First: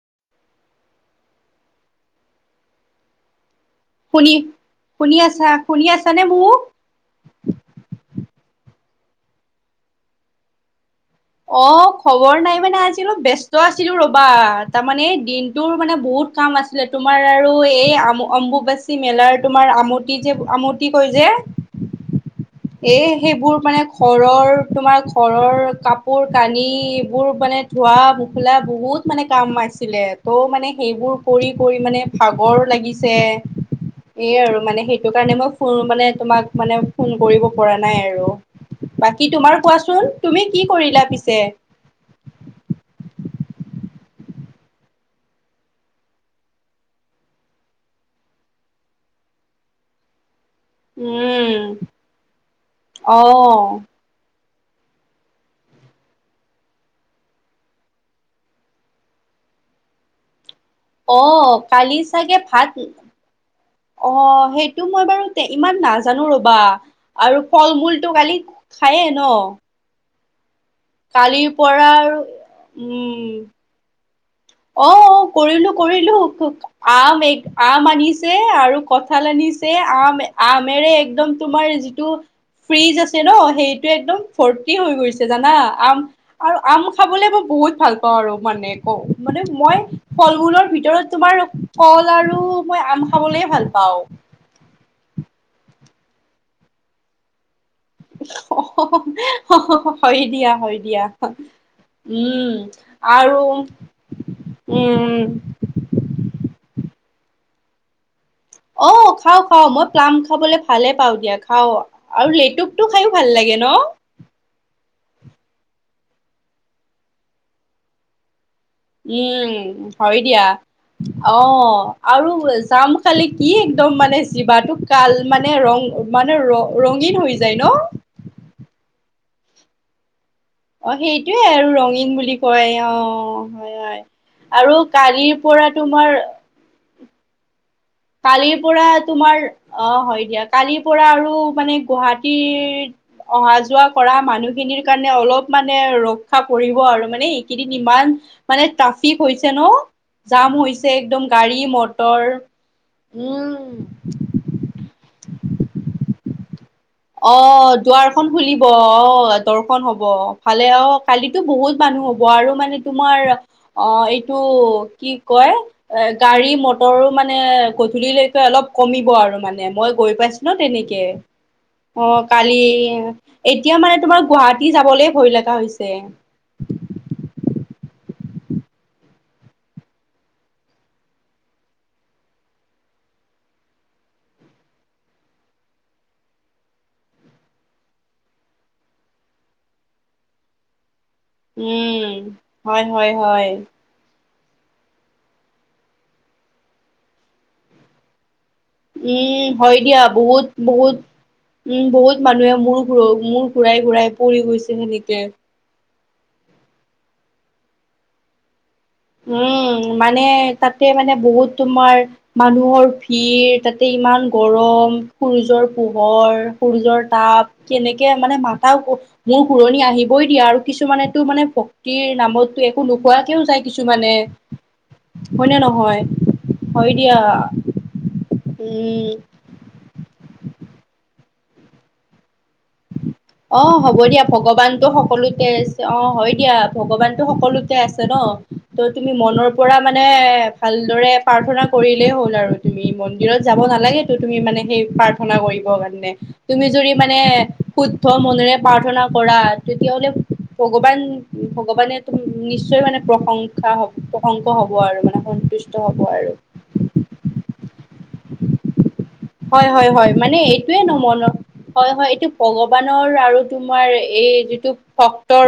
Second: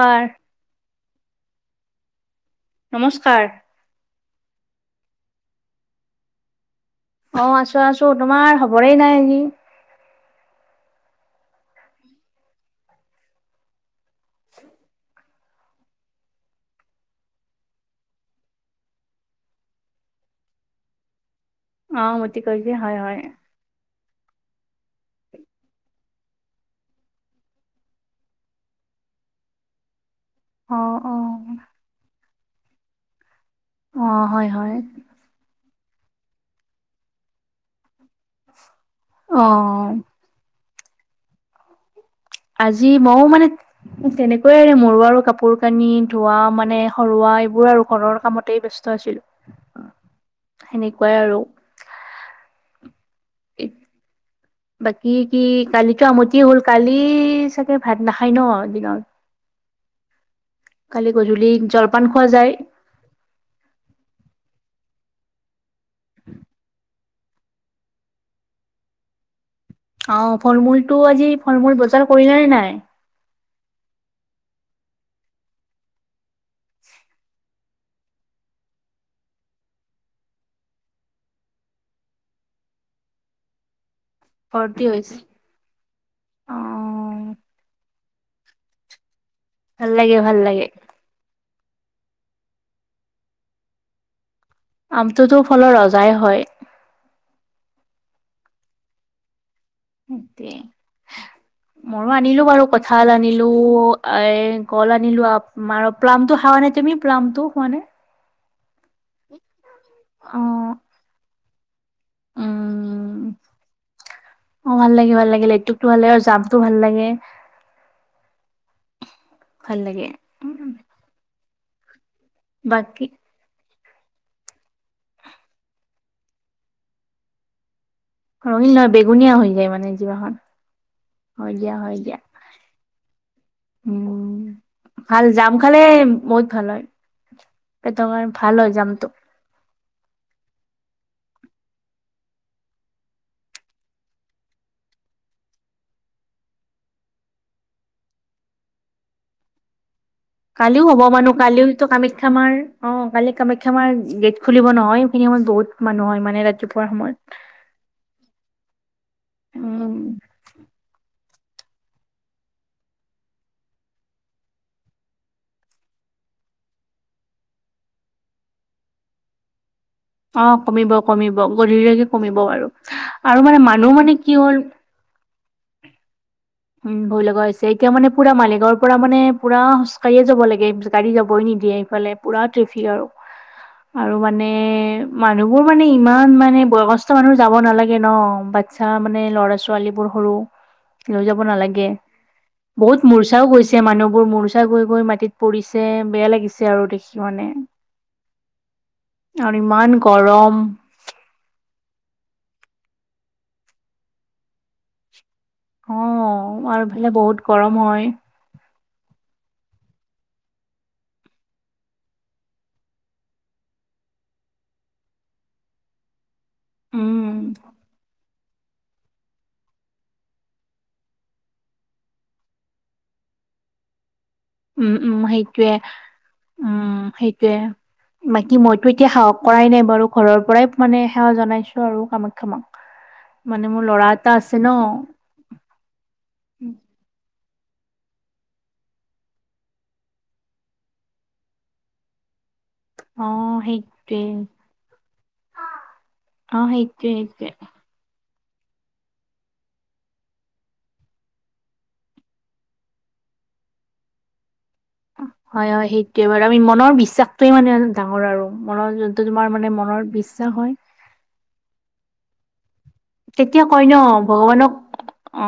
কাৰ? নমস্কাৰ। শুনি, শুনি আছা? শুনি আছা নে মোক? অ আছো আছো, তোমাৰ খবৰেই নাই [unintelligible] অ খবৰ নাই মানে আজি অলপ ব্যস্ত আছিলো ৰ'বা। তামানে দিনটোৰ মানে বহুত কাম আছিলে তোমাৰ আৰু এই আমু অম্বুবাচী মেলাৰ তোমাৰ আমতি যে আমতি কয় যে অ আ এ সেইবোৰ মানে ঘৰৰ তোমাৰ ঘৰৰ কাপোৰ কানি এইবোৰ মানে ধোৱা পোখোলা বহুত বহুত মানে কাম আছিলে। ত' মানে অ অ সেইবোৰ কৰি কৰি মানে ভাগৰো লাগিছে। অ এয়ে হয় আৰু হয় মানে সেইটো কাৰণে মই ফোন মানে তোমাক মানে ফোন কৰিব পৰা নাই আৰু। বাকী অ তোমাৰ কোৱাচোন তুমি কি কৰিলা পিছে আজি মইও মানে তেনেকৈয়ে মোৰ আৰু কাপোৰ-কানি ধোৱা মানে সৰুৱা এইবোৰ উপৰৰ কামতে ব্যস্ত আছিলো সেনেকুৱাই আৰু। অঁ। বাকী কি কালিতো আমতিয়ে হ'ল। কালি চাগে ভাত নাখায় ন' দিনত? কালি অ গধূলি কালি জলপান খোৱা চাগে যায়। ভাত, অ হেইটো মই বাৰু তে ইমান নাজানো ৰ'বা আৰু ফল মূল টো কালি খায়েই ন ফলমূল টো আজি কালিৰ ফল মূল পৰা বজাৰ আৰু কৰিলা নে নাই উম, অ অ কৰিলো কৰিলো। আম এক আম আনিছে আৰু কঁঠাল আনি ছে আম আমেৰে একদম তোমাৰ যিটো ফ্ৰিজ আছে ন' সেই টো একদম ভৰ্তি হৈ গৈছে জানা? আম আৰু আম অ খাবলে মই বহুত ভাল পাওঁ মানে কও, মানে মই ভাল লাগে ভাল লাগে ফলমূলৰ ভিতৰত তোমাৰ কল আৰু মই আম খাবলৈয়ে ভাল পাওঁ। টোতো ফলৰ ৰজাই হয়। অহ হ হ, হহ হ হ, হয় দিয়া হয় দিয়া। মৰো আনিলোঁ উম বাৰু, কঁঠাল আৰু আনিলোঁ, এ- কল আনিলোঁ উম আ- মাৰ- প্লামটো খাৱা নে তুমি? প্লামটো খোৱানে অ' খাওঁ - খাওঁ। মই প্লাম অ খাবলে ভালে পাওঁ দিয়া, খাওঁ। আৰু লেটুকটো খাইও উম ভাল লাগে ন'? অ ভাল লাগে ভাল লাগে লেটুকটো ভাল লাগে আৰু জামটো ভাল লাগে উম, ভাল লাগে হয় দিয়া। অ' আৰু জাম বাকী খালে কি একদম মানে জিভাটো কাল মানে ৰং মানে ৰ- ৰঙীন হৈ যায় ন'? ৰঙীন নহয়, বেঙুনীয়া হৈ যায় মানে জিভাখন। অ' সেইটোৱে হয় দিয়া আৰু হয় ৰঙীন দিয়া বুলি কয় অ', হয় - হয়। আৰু কালিৰ প শুকালে বহুত ভাল হয়। পেটৰ কাৰণে ভাল হয় কালিৰপৰা জামটো তোমাৰ- অ' হয় দিয়া। কালিৰপৰা আৰু মানে গুৱাহাটীৰ অহা যোৱা কৰা মানুহখিনিৰ কাৰণে অলপ মানে ৰক্ষা পৰিব আৰু মানে এইকেইদিন ইমান মানে ট্ৰাফিক হৈছে ন'? জাম কালিও হৈছে হ'ব একদম মানুহ। গাড়ী কালিওতো মটৰ কামাখ্যা মাৰ অ' অ কালি কামাখ্যা উম মাৰ গেট খুলিব নহয় সেইখিনি সময়ত বহুত মানুহ হয় মানে ৰাতিপ অ' দুৱাৰখন খুলিব। অ' দৰ্শন উম হব অ'। ভালে অ' কালি বহুত মানুহ হব আৰু মানে তোমাৰ এইটো কি কয় গা গাড়ি-মটৰো মানে গধূলিলৈকে অলপ কমিব আৰু মানে। মই গৈ অ পাইছিলোঁ কমিব তেনেকে। কমিব গধূলিলৈকে অ' কমিব কালি। বাৰু আৰু এতিয়া মানুহ মানে তোমাৰ কি হ'ল গুৱাহাটী যাবলে ভয় লাগা হৈছে। উম, ভয় লগা হৈছে। এতিয়া মানে পুৰা মালিগাঁৱৰ পৰা মানে পুৰা খোজকাঢ়িয়েই যাব লাগে। গাড়ী যাবই নি দিয়ে সেইফালে। পুৰা ট্ৰেফিক আৰু। আৰু মানে মানুহবোৰ মানে ইমান মানে বয়সস্থ মানুহ যাব নালাগে ন'। বাচ্ছা মানে ল'ৰা ছোৱালীবোৰ সৰু লৈ ব নালাগে। উম হয় বহুত হয় মূৰ্চাও হয় গৈছে মানুহবোৰ মূৰ্ ৰ্ছা গৈ - গৈ মাটিত পৰিছে। বেয়া লাগিছে আৰু দেখি মানে। উম, আৰু হয় ইমান দিয়া। বহুত গৰম - বহুত উম, বহুত মানুহে মূৰ ঘূৰ- মূৰ ঘূৰাই ঘূৰাই পৰি গৈছে সেনেকে। অ, 'আৰু সেই বহুত গৰম হয়। উম মানে তাতে মানে বহুত তোমাৰ মানুহৰ ভিৰ, তাতে ইমান গৰম, সূৰ্যৰ পোহৰ, সূৰ্যৰ উম তাপ কেনেকে মানে মা মোৰ শুৰণি আহিবই দিয়া আৰু কিছুমানেতো মানে ভক্তিৰ নামতো একো নোখোৱাকেও যায়। কিছুমানে, উম, উম হয় নে সেইটোৱে। নহয় হয় উম, দিয়া সেইটোয়ে বাকি মইতো এতিয়া উম সাহস কৰাই নাই বাৰু ঘৰৰ, পৰাই মানে সেৱা জনাইছো আৰু কামাখ্যা মাক। অ, মানে মোৰ হ'ব ল'ৰা দিয়া এটা আছে ন ভগৱান টো সকলোতে অ হয় দিয়া ভগৱানতো সকলোতে। আছে ন, ত তুমি মনৰ পৰা মানে ভালদৰে প্ৰাৰ্থনা কৰিলেই হ'ল আৰু। তুমি অ মন্দিৰত যাব নালাগে তো, সেইটোৱে তুমি মানে সেই প্ৰাৰ্থনা কৰিবৰ কাৰণে অ তুমি যদি সেইটোৱে মানে, সেইটোৱে শুদ্ধ মনেৰে প্ৰাৰ্থনা কৰা তেতিয়াহ'লে ভগৱান, ভগৱানে নিশ্চয় মানে প্ৰশংসা হব, প্ৰশংসা হওঁক, হয়, হয় সেইটোয়ে বাৰু আমি মনৰ বিশ্বাসটোয়ে মানে ডাঙৰ আৰু মনৰ, তোমাৰ মানে হয়,। হয়,। মনৰ হয়,। মানে বিশ্বাস হয় এইটোয়ে ন মন হয়, হয় এইটো, ভগৱানৰ আৰু তেতিয়া কয় তোমাৰ, ন এই যিটো ভগৱানক ভক্তৰ অ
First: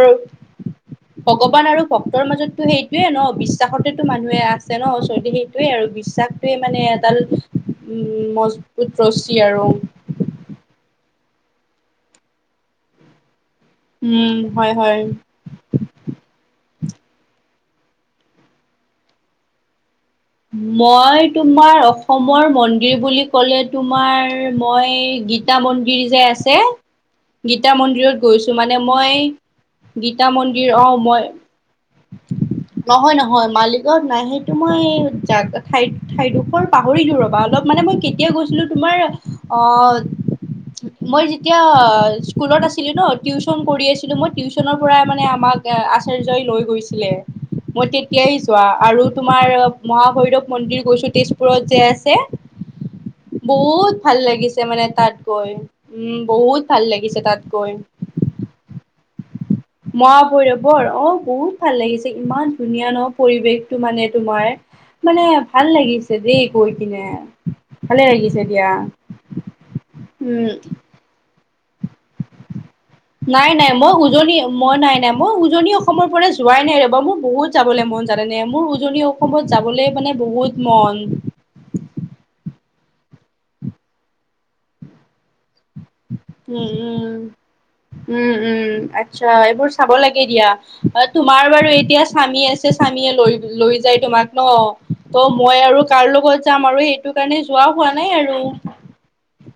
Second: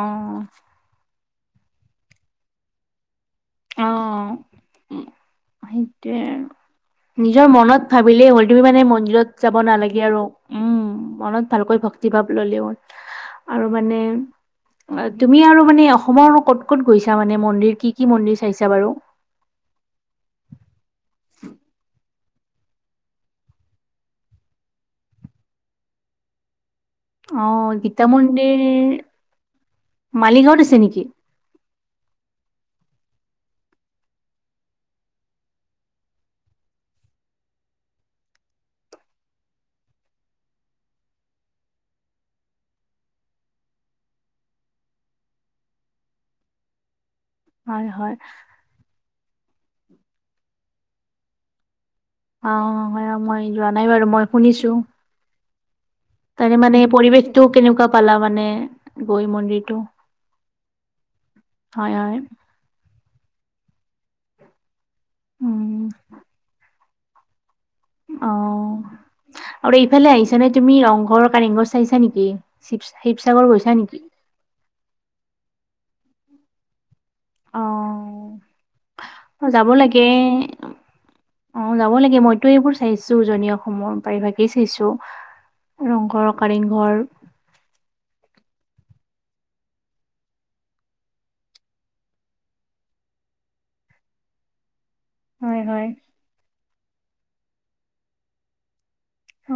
ভগৱান আৰু ভক্তৰ মাজতো সেইটোয়ে ন। বিশ্বাসতেতো উম মানুহে আছে ন, ওচৰতে সেইটোৱে আৰু বিশ্বাসটোৱে মানে এডাল ভাবিলে, উম হইটো ইমান মানে মজবুত মন্দিৰত ৰছী যাব আৰু নালাগে আৰু উম, মনত ভালকৈ ভক্তি ভাৱ ললে হল। আৰু মানে উম হয় হয় অ, তুমি আৰু মানে অসমৰ ক'ত ক'ত গৈছা মানে মন্দিৰ কি, কি মন্দিৰ, চাইছা বাৰু? মই তোমাৰ অসমৰ মন্দিৰ বুলি ক'লে তোমাৰ মই গীতা মন্দিৰ যে আছে অ গীতা মন্দিৰত গৈছো মন্দিৰ মানে মই গীতা মালিগাঁৱত মন্দিৰ আছে আহ নেকি মই [unintelligible] নহয়, নহয় মালিকত নাই সেইটো মই যাক ঠাই-ঠাইডোখৰ পাহৰিলো ৰবা অলপ মানে মই কেতিয়া গৈছিলো তোমাৰ অ, ' মই যেতিয়া স্কুলত আছিলো ন, টিউচন কৰি আছিলো মই টিউশ্যনৰ পৰাই মানে আমাক আচাৰ্যই লৈ গৈছিলে। মই হয় হয় তেতিয়াই যোৱা আৰু তোমাৰ মহাভৈৰৱ মন্দিৰ গৈছো, তেজপুৰত যে আ অ হয় মই যোৱা নাই বহুত বাৰু ভাল মই লাগিছে শুনিছো মানে তাত গৈ উম, তাৰে বহুত মানে ভাল লাগিছে। পৰিৱেশটো কেনেকুৱা পালা মানে গৈ মন্দিৰটো মহা ভৈৰৱৰ অ, ' বহুত ভাল হয় লাগিছে হয় ইমান ধুনীয়া ন পৰিৱেশটো মানে তোমাৰ মানে ভাল উম লাগিছে দেই গৈ কিনে। ভালে অ, লাগিছে দিয়া ' আৰু এইফালে আহিছা উম নে তুমি ৰংঘৰ কাৰেংঘৰ চাইছা নেকি। শিৱ শিৱসাগৰ নাই, নাই, গৈছা মই নেকি উজনি মই নাই, নাই মই উজনি অসমৰ পৰা যোৱাই নাই ৰবা মোক বহুত যাবলৈ মন জানানে, অ মোৰ উজনি অসমত যাব যাবলৈ লাগে মানে বহুত মন। অ, 'যাব লাগে মই চাইছো জনী অসমৰ পাৰিভাগেই চাইছো ৰংঘৰ উম কাৰেংঘৰ উম উম উম আচ্ছা এইবোৰ চাব লাগে দিয়া তোমাৰ বাৰু এতিয়া স্বামী আছে স্বামীয়ে লৈ লৈ যায় তোমাক ন ত মই হয় আৰু হয় কাৰ লগত যাম আৰু সেইটো কাৰণে যোৱা হোৱা নাই আৰু অ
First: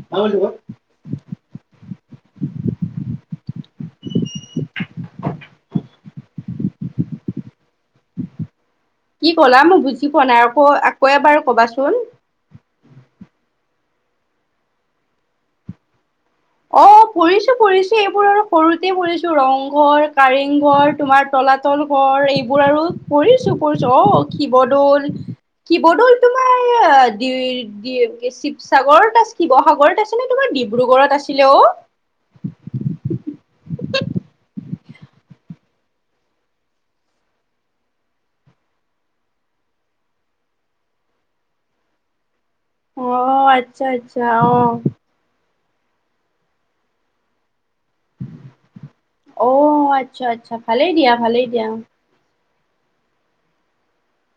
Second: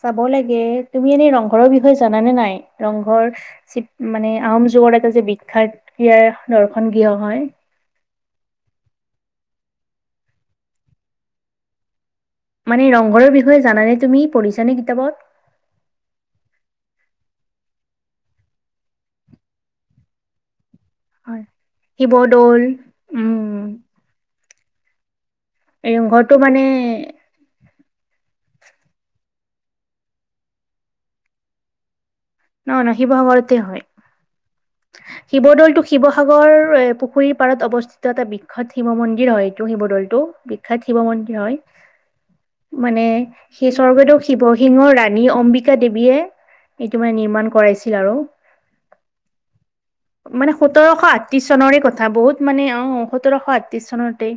চাব লাগে কি তুমি এনে ৰংঘৰত বিষয়ে জানা নে নাই? ৰংঘৰ চিপ মানে আহোম যুগৰ এটা যে বিখ্যাত ইয়াৰ দৰ্শন গৃহ হয়। কি ক'লা মই বুজি পোৱা নাই আকৌ আকৌ এবাৰ কবাচোন। মানে ৰংঘৰৰ বিষয়ে জানানে তুমি? পঢ়িছা নে কিতাপত? অ ফুৰিছো ফুৰিছো এইবোৰ আৰু সৰুতে ফুৰিছো ৰংঘৰ, কাৰেংঘৰ তোমাৰ হয় তলাতল ঘৰ শিৱদৌল এইবোৰ আৰু ফুৰিছো উম ফুৰিছো। অ, শিৱদৌল শিৱদৌল ৰংঘৰটো তোমাৰ মানে এ দি কি এই চিৱসাগৰত আ শিৱসাগৰত আছে নে তোমাৰ ডিব্ৰুগড়ত আছিলে অ? নহ ন শিৱসাগৰতে হয়। শিৱদৌলটো শিৱসাগৰ এ পুখুৰীৰ পাৰত অৱস্থিত এটা বিখ্যত শিৱ মন্দিৰ হয় এইটো শিৱ দৌলটো বিখ্যাত শিৱ মন্দিৰ হয়। মানে অ সেই আচ্ছা স্বৰ্গদেউ আচ্ছা অ শিৱসিংহৰ ৰাণী অম্বি কা দেৱীয়ে এইটো মানে নিৰ্মাণ কৰাইছি ইল আৰু অ আচ্ছা মানে আচ্ছা ভালেই সোতৰশ দিয়া আঠত্ৰিছ ভালেই দিয়া চনৰে কথা, বহুত মানে অহ সোতৰশ আঠত্ৰিশ চনতেই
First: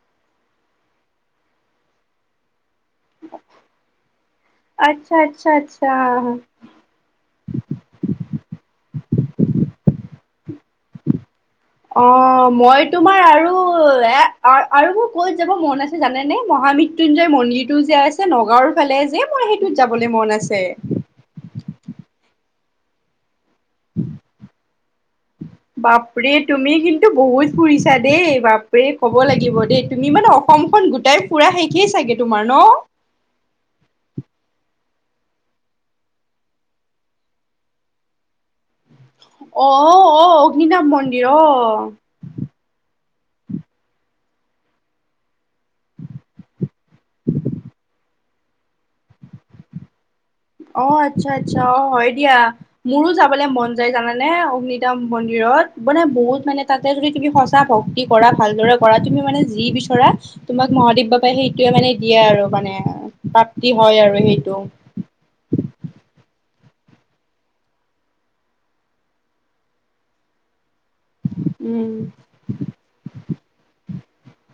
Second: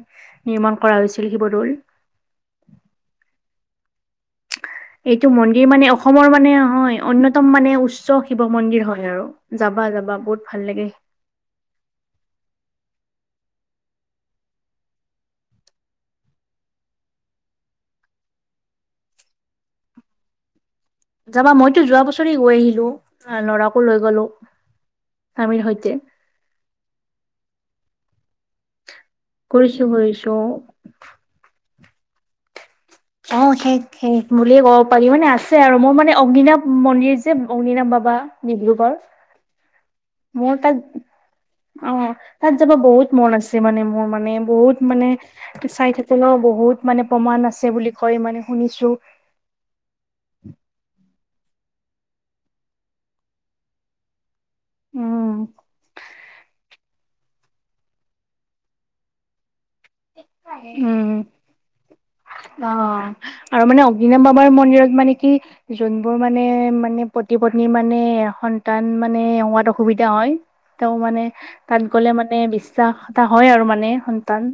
নিৰ্মাণ কৰা হৈছিল শিৱদৌল। [inaudible] আচ্ছা এইটো আচ্ছা মন্দিৰ মানে অসমৰ আচ্ছা মানে হয় অন্যতম মানে উচ্চ শিৱ মন্দিৰ হয় আৰু। যাব বা যাবা বহুত ভাল লাগে অ মইতো [inaudible] অ এ আৰ আৰু মোৰ ক'ত যাব মন আছে জানে নে? মহা মৃত্যুঞ্জয় মন্দিৰ টোও যে আছে নগাঁওৰ ফা লে যে মোৰ সেইটোত যাবলে মন আছে। যাবা মইতো যোৱা বছৰেই গৈ আহিলো। আহ ল'ৰাকো লৈ গলো স্বামীৰ সৈতে বাপৰে তুমি কিন্তু বহুত ফুৰি ছা দেই। বাপৰে, ক'ব লাগিব কৰিছো দেই। তুমি কৰিছো মানে অসমখন গোটাই ফুৰা শে ষে চাগে তোমাৰ ন'? অ' শেষ - শেষ বুলিয়ে ক'ব পাৰি। মানে আছে আৰু। মোৰ মানে অগ্নিনাথ মন্দিৰ যে, অগ্নিনাথ বা বা ডিব্ৰুগড়। অ', অ', মোৰ অগ্নিনাভ তাত- মন্দিৰ অ' তাত যাব বহুত মন আছে মানে মোৰ মানে। বহুত মানে চাই থাকিলেও বহুত মানে প্ৰমাণ আছে বুলি কয়। মানে শুনিছোঁ। অ' আচ্ছা - আচ্ছা। অ' হয় দিয়া। মোৰো যাবলে মন যায় জানানে অগ্নিদাম উম মন্দিৰত। মানে বহুত, মানে তাতে যদি তুমি সঁচা ভক্তি কৰা, ভালদৰে কৰা, তুমি মানে যি বিচ চৰা, তোমাক মহাদেৱ উম বাবাই সেইটোৱে মানে দিয়ে আৰু অ মানে, আৰু প্ৰাপ্তি মানে হয় আৰু অগ্নিনাভ বাবাৰ সেইটো। মন্দিৰত মানে কি যোনবোৰ মানে - মানে পতি-পত্নীৰ মানে সন্তান মানে হোৱাত অসুবিধা হয় তেওঁ মানে তাত উম গ'লে মানে বিশ্বাস এটা হয় আৰু মানে সন্তান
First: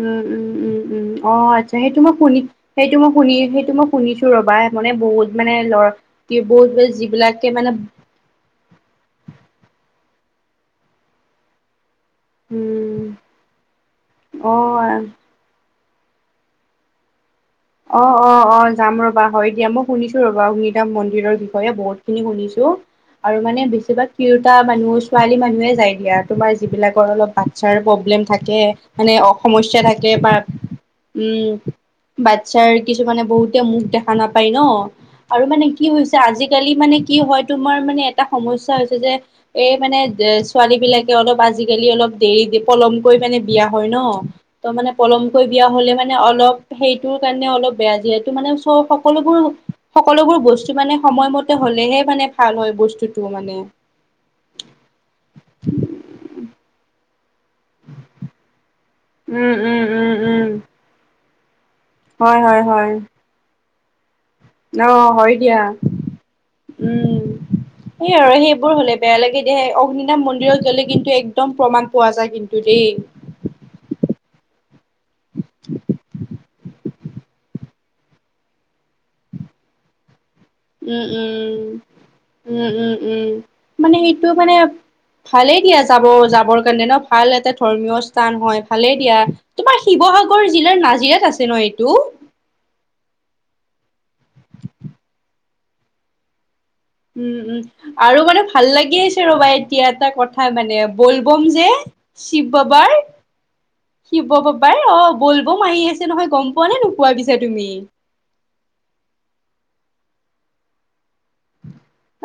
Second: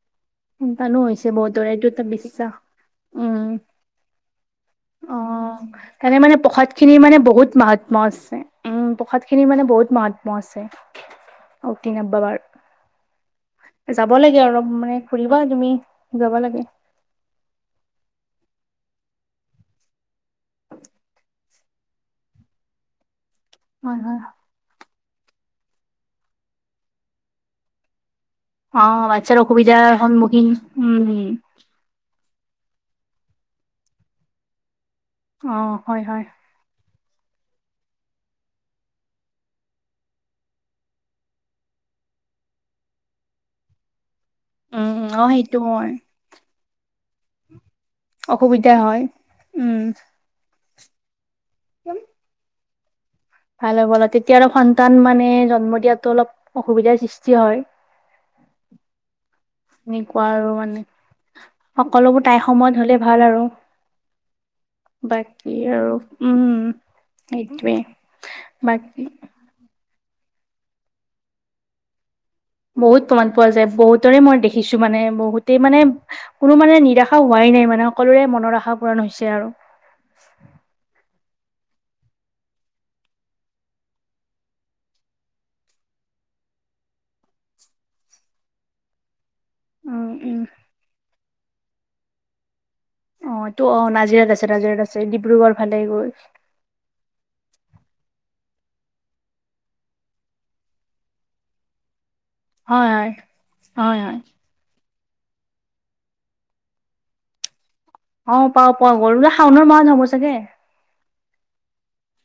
উম - উম - উম - সন্তানো উম, হৈছে অ' বহুতৰে আচ্ছা, এইটো সেইটো এটা মই শুনি- বিশ্বাস সেইটো মই উম শুনি- সেইটো মই শুনিছোঁ ৰবা। মানে অ' বহুত মানে ল'ৰা তাৰে মানে বহুত প্ৰসাদখিনি মানে যিবিলাকে বহুত মানে মাহাত্ম্য আছে। উম, প্ৰসাদখিনি মানে বহুত মাহা ম্য আছে, অকিনাথ বাবাৰ। উম যাব লাগে অলপ মানে অ ফুৰিবা তুমি যাবা লাগে। অ' - অ' - অ' যাম ৰবা। হয় দিয়া। মই শুনিছোঁ ৰবা, অগ্নিধাম মন্দিৰৰ বিষয়ে বহুতখিনি শুনিছোঁ। আৰু মানে হয় বেছিভাগ হয় তিৰোতা মানুহ ছোৱালী মানুহে যায় দিয়া। তোমাৰ যিবিলাকৰ অলপ বাচ্ছাৰ প্ৰব্লেম থা থাকে, অ মানে বাচ্ছাৰ সমস্যা অসুবিধাৰ থাকে বা সন্মুখীন উম', বা কিছু মানে বহুতে মুখ দেখা নাপায় ন, আৰু অ মানে কি হয় হৈছে হয় আজিকালি মানে কি হয়, তোমাৰ মানে এটা সমস্যা হৈছে যে, এই মানে এ ছোৱালী বিলাকে অলপ আজিকালি অলপ দেৰি-পলমকৈ মানে বিয়া হয় ন। ত মানে, উম অ পলমকৈ সেইটো বিয়া হলে হয় মানে, অলপ সেইটোৰ কাৰণে অলপ বেয়া যিহেতু মানে অসুবিধা চ হয় উম সকলোবোৰ-সকলোবোৰ বস্তু মানে সময়ম হ'লেহে মানে ভাল হয় বস্তু। ভাল হ'বল তেতিয়া আৰু সন্তান মানে, জন্ম দিয়াতো অলপ অসুবিধাৰ সৃষ্টি হয়। উ'। ন কোৱা আৰু মানে সকলোবোৰ হয় তাইৰ হয় সময়ত হয় হলে ভাল আৰু। অ বাকী আৰু উম'। সেইটোৱে সেইয় আৰু সেইবোৰ হ'লে বাকী বেয়া লাগে দিয় অগ্নি মন্দিৰত গ'লে কিন্তু একদম প্ৰমাণ পোৱা যায়। কিন্তু দেই। বহুত প্ৰমাণ পোৱা যায়, বহুতৰে মই দেখিছো মানে, বহুতেই মানে কোনো মানে নিৰাশা হোৱাই নাই মানে সকলোৰে মনৰ আশা পূৰণ হৈছে আৰু। উম উম [inaudible] উম', উম', উম, মানে সেইটো মানে ভালে দিয়া যাব-যাবৰ কাৰণে ন, ভাল এটা ধৰ্মীয় স্থান হয়, ভালে দিয়া। তোমাৰ উম উম শিৱসাগৰ জিলাৰ নাজিৰাত আছে ন এইটো? তো অ নাজিৰাত আছে, নাজিৰাত আছে ডিব্ৰুগড় ফালে গ'ল উম', উম, আৰু মানে ভাল লাগি আছে ৰবা, এতিয়া এটা কথা মানে বল-বম যে শিৱ হয় হয় হয় হয় বাবাৰ-শিৱ বাবাৰ অ'। ব'লবম আহাৰি আছে নহয়, গম পোৱা নে নোপোৱা পিছা তুমি? অ', পাওঁ, পাওঁ গৰুড়া শাওনৰ মাহ হ'ব চাগে?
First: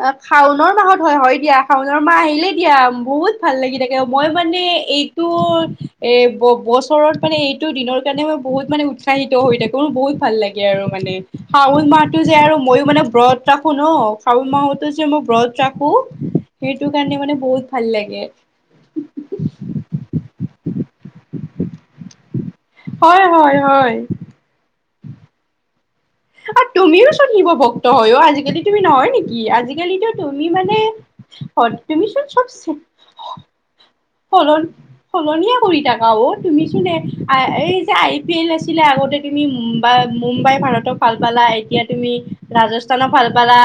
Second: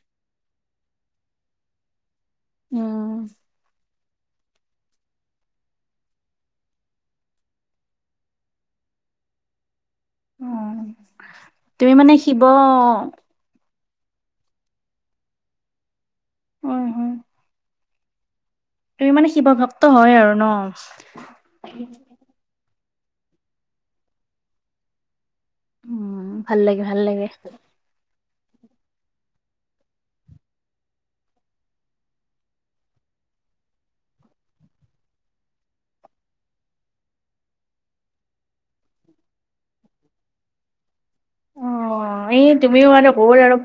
অ', শাওণ মাহত হয় হয় দিয়া। শাওনৰ মাহ আহিলে দিয়া। উম বহুত ভাল লাগি থা এ, মই মানে এইটো এ বছৰত মানে, এইটো দিনৰ কাৰণে মই বহুত মানে উৎসাহিত হৈ থাকো। মোৰ বহুত ভাল অ লাগে আৰু মানে, শাওন তুমি মানে মাহটো যে শিৱ আৰু মইও মানে ব্ৰত ৰাখো ন। শাওন মাহত যে মই ব্ৰত ৰাখো, হয় সেইটো হয় কাৰণে মানে বহুত ভাল লাগে। তুমি মানে শিৱ ভক্ত হয় আৰু ন? হয়, হয়, হয়। উম ভাল আৰু লাগে ভাল তুমিও লাগে চোন শিব ভক্ত হয় অ' আজি যদি তুমি নহয় নেকি? আজিকালিতো তুমি মানে তুমি চোন চ [unintelligible] সলনি-সলনিয়ে কৰি থাকা অ', তুমি চোন এই যে, আই-পি-এল আছিলে আগত তুমি মুম্বাই মুম্বাই ভাৰতক ভাল পালা, অ এতিয়া তুমি এই তুমিও আৰু ৰাজস্থানক ভাল হ'ল আৰু পালা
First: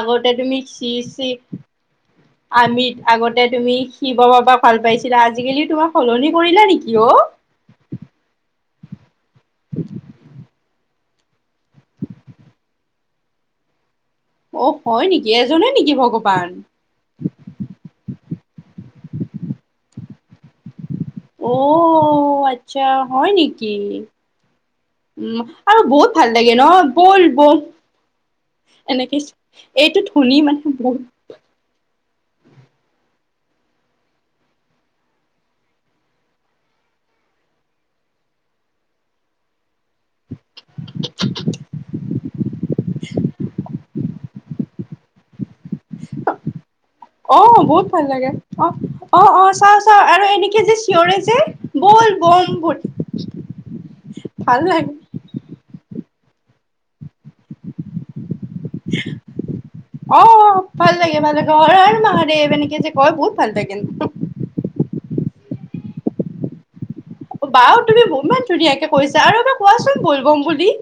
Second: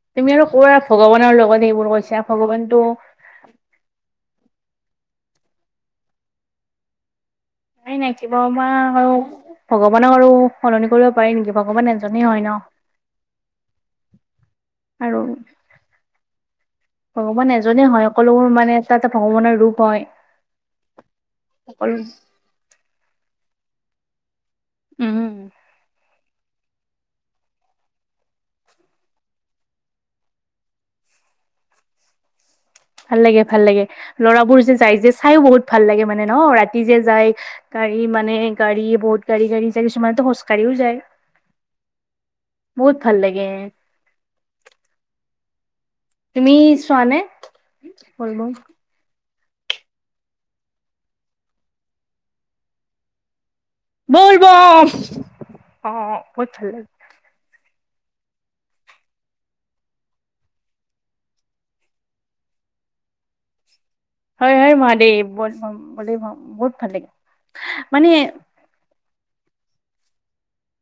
আগতে তুমি চি চি মানে এই বোৰ কৈছা। ভগৱানটো আমিত আগতে তুমি শিৱ বাব ভাল পাইছিলা। আজিকালি তোমাৰ সলনি কৰিলা নেকি অ'? নাই, নাই শিব বাবা আৰু ভগৱানক আৰু সলনি কৰিব পাৰি নেকি ভগৱান এজনে হয় ন। অ', হয় আৰু নেকি এজনে নেকি ভগৱান? ভগৱান এজনেই হয়। সকলোবোৰ মানে এটা এটা ভগৱানৰ ৰূপ হয়। সকলো অ', আচ্ছা হয় নেকি? উম', আৰু বহুত ভাল লাগে ন বলবম এনেকে এইটো ধনী মানে বহু ভাল লাগে ভাল লাগে ল'ৰাবোৰ যে যায় যে চায়ো বহুত ভাল লাগে মানে ন ৰাতি যে যায় ত গাড়ী মানে গাড়ী বহুতগাড়ী গাড়ী যায় কিছুমানেতো খোজকাঢ়িও যায় [inaudible] বহুত ভাল লাগে। তুমি চোৱা নে অ বহুত ভাল লাগে বল বম অ', অ', অ। চাও চাওঁ আৰু এনেকে যে চিঞৰে যে বল বম। বল ভাল বম লাগে অ বহুত ভাল লাগে [unintelligible] অ ভাল লাগে ভাল লাগে অ হৰ হৰ মহাদেৱ এনেকে যে কয় বহুত ভাল লাগে হৰ হৰ মহাদেৱ বল বম বলে বম বহুত ভাল লাগে। বাও তুমি ইমান ধুনীয়াকে কৈছা আৰু এবাৰ কোৱাচোন বল বম বুলি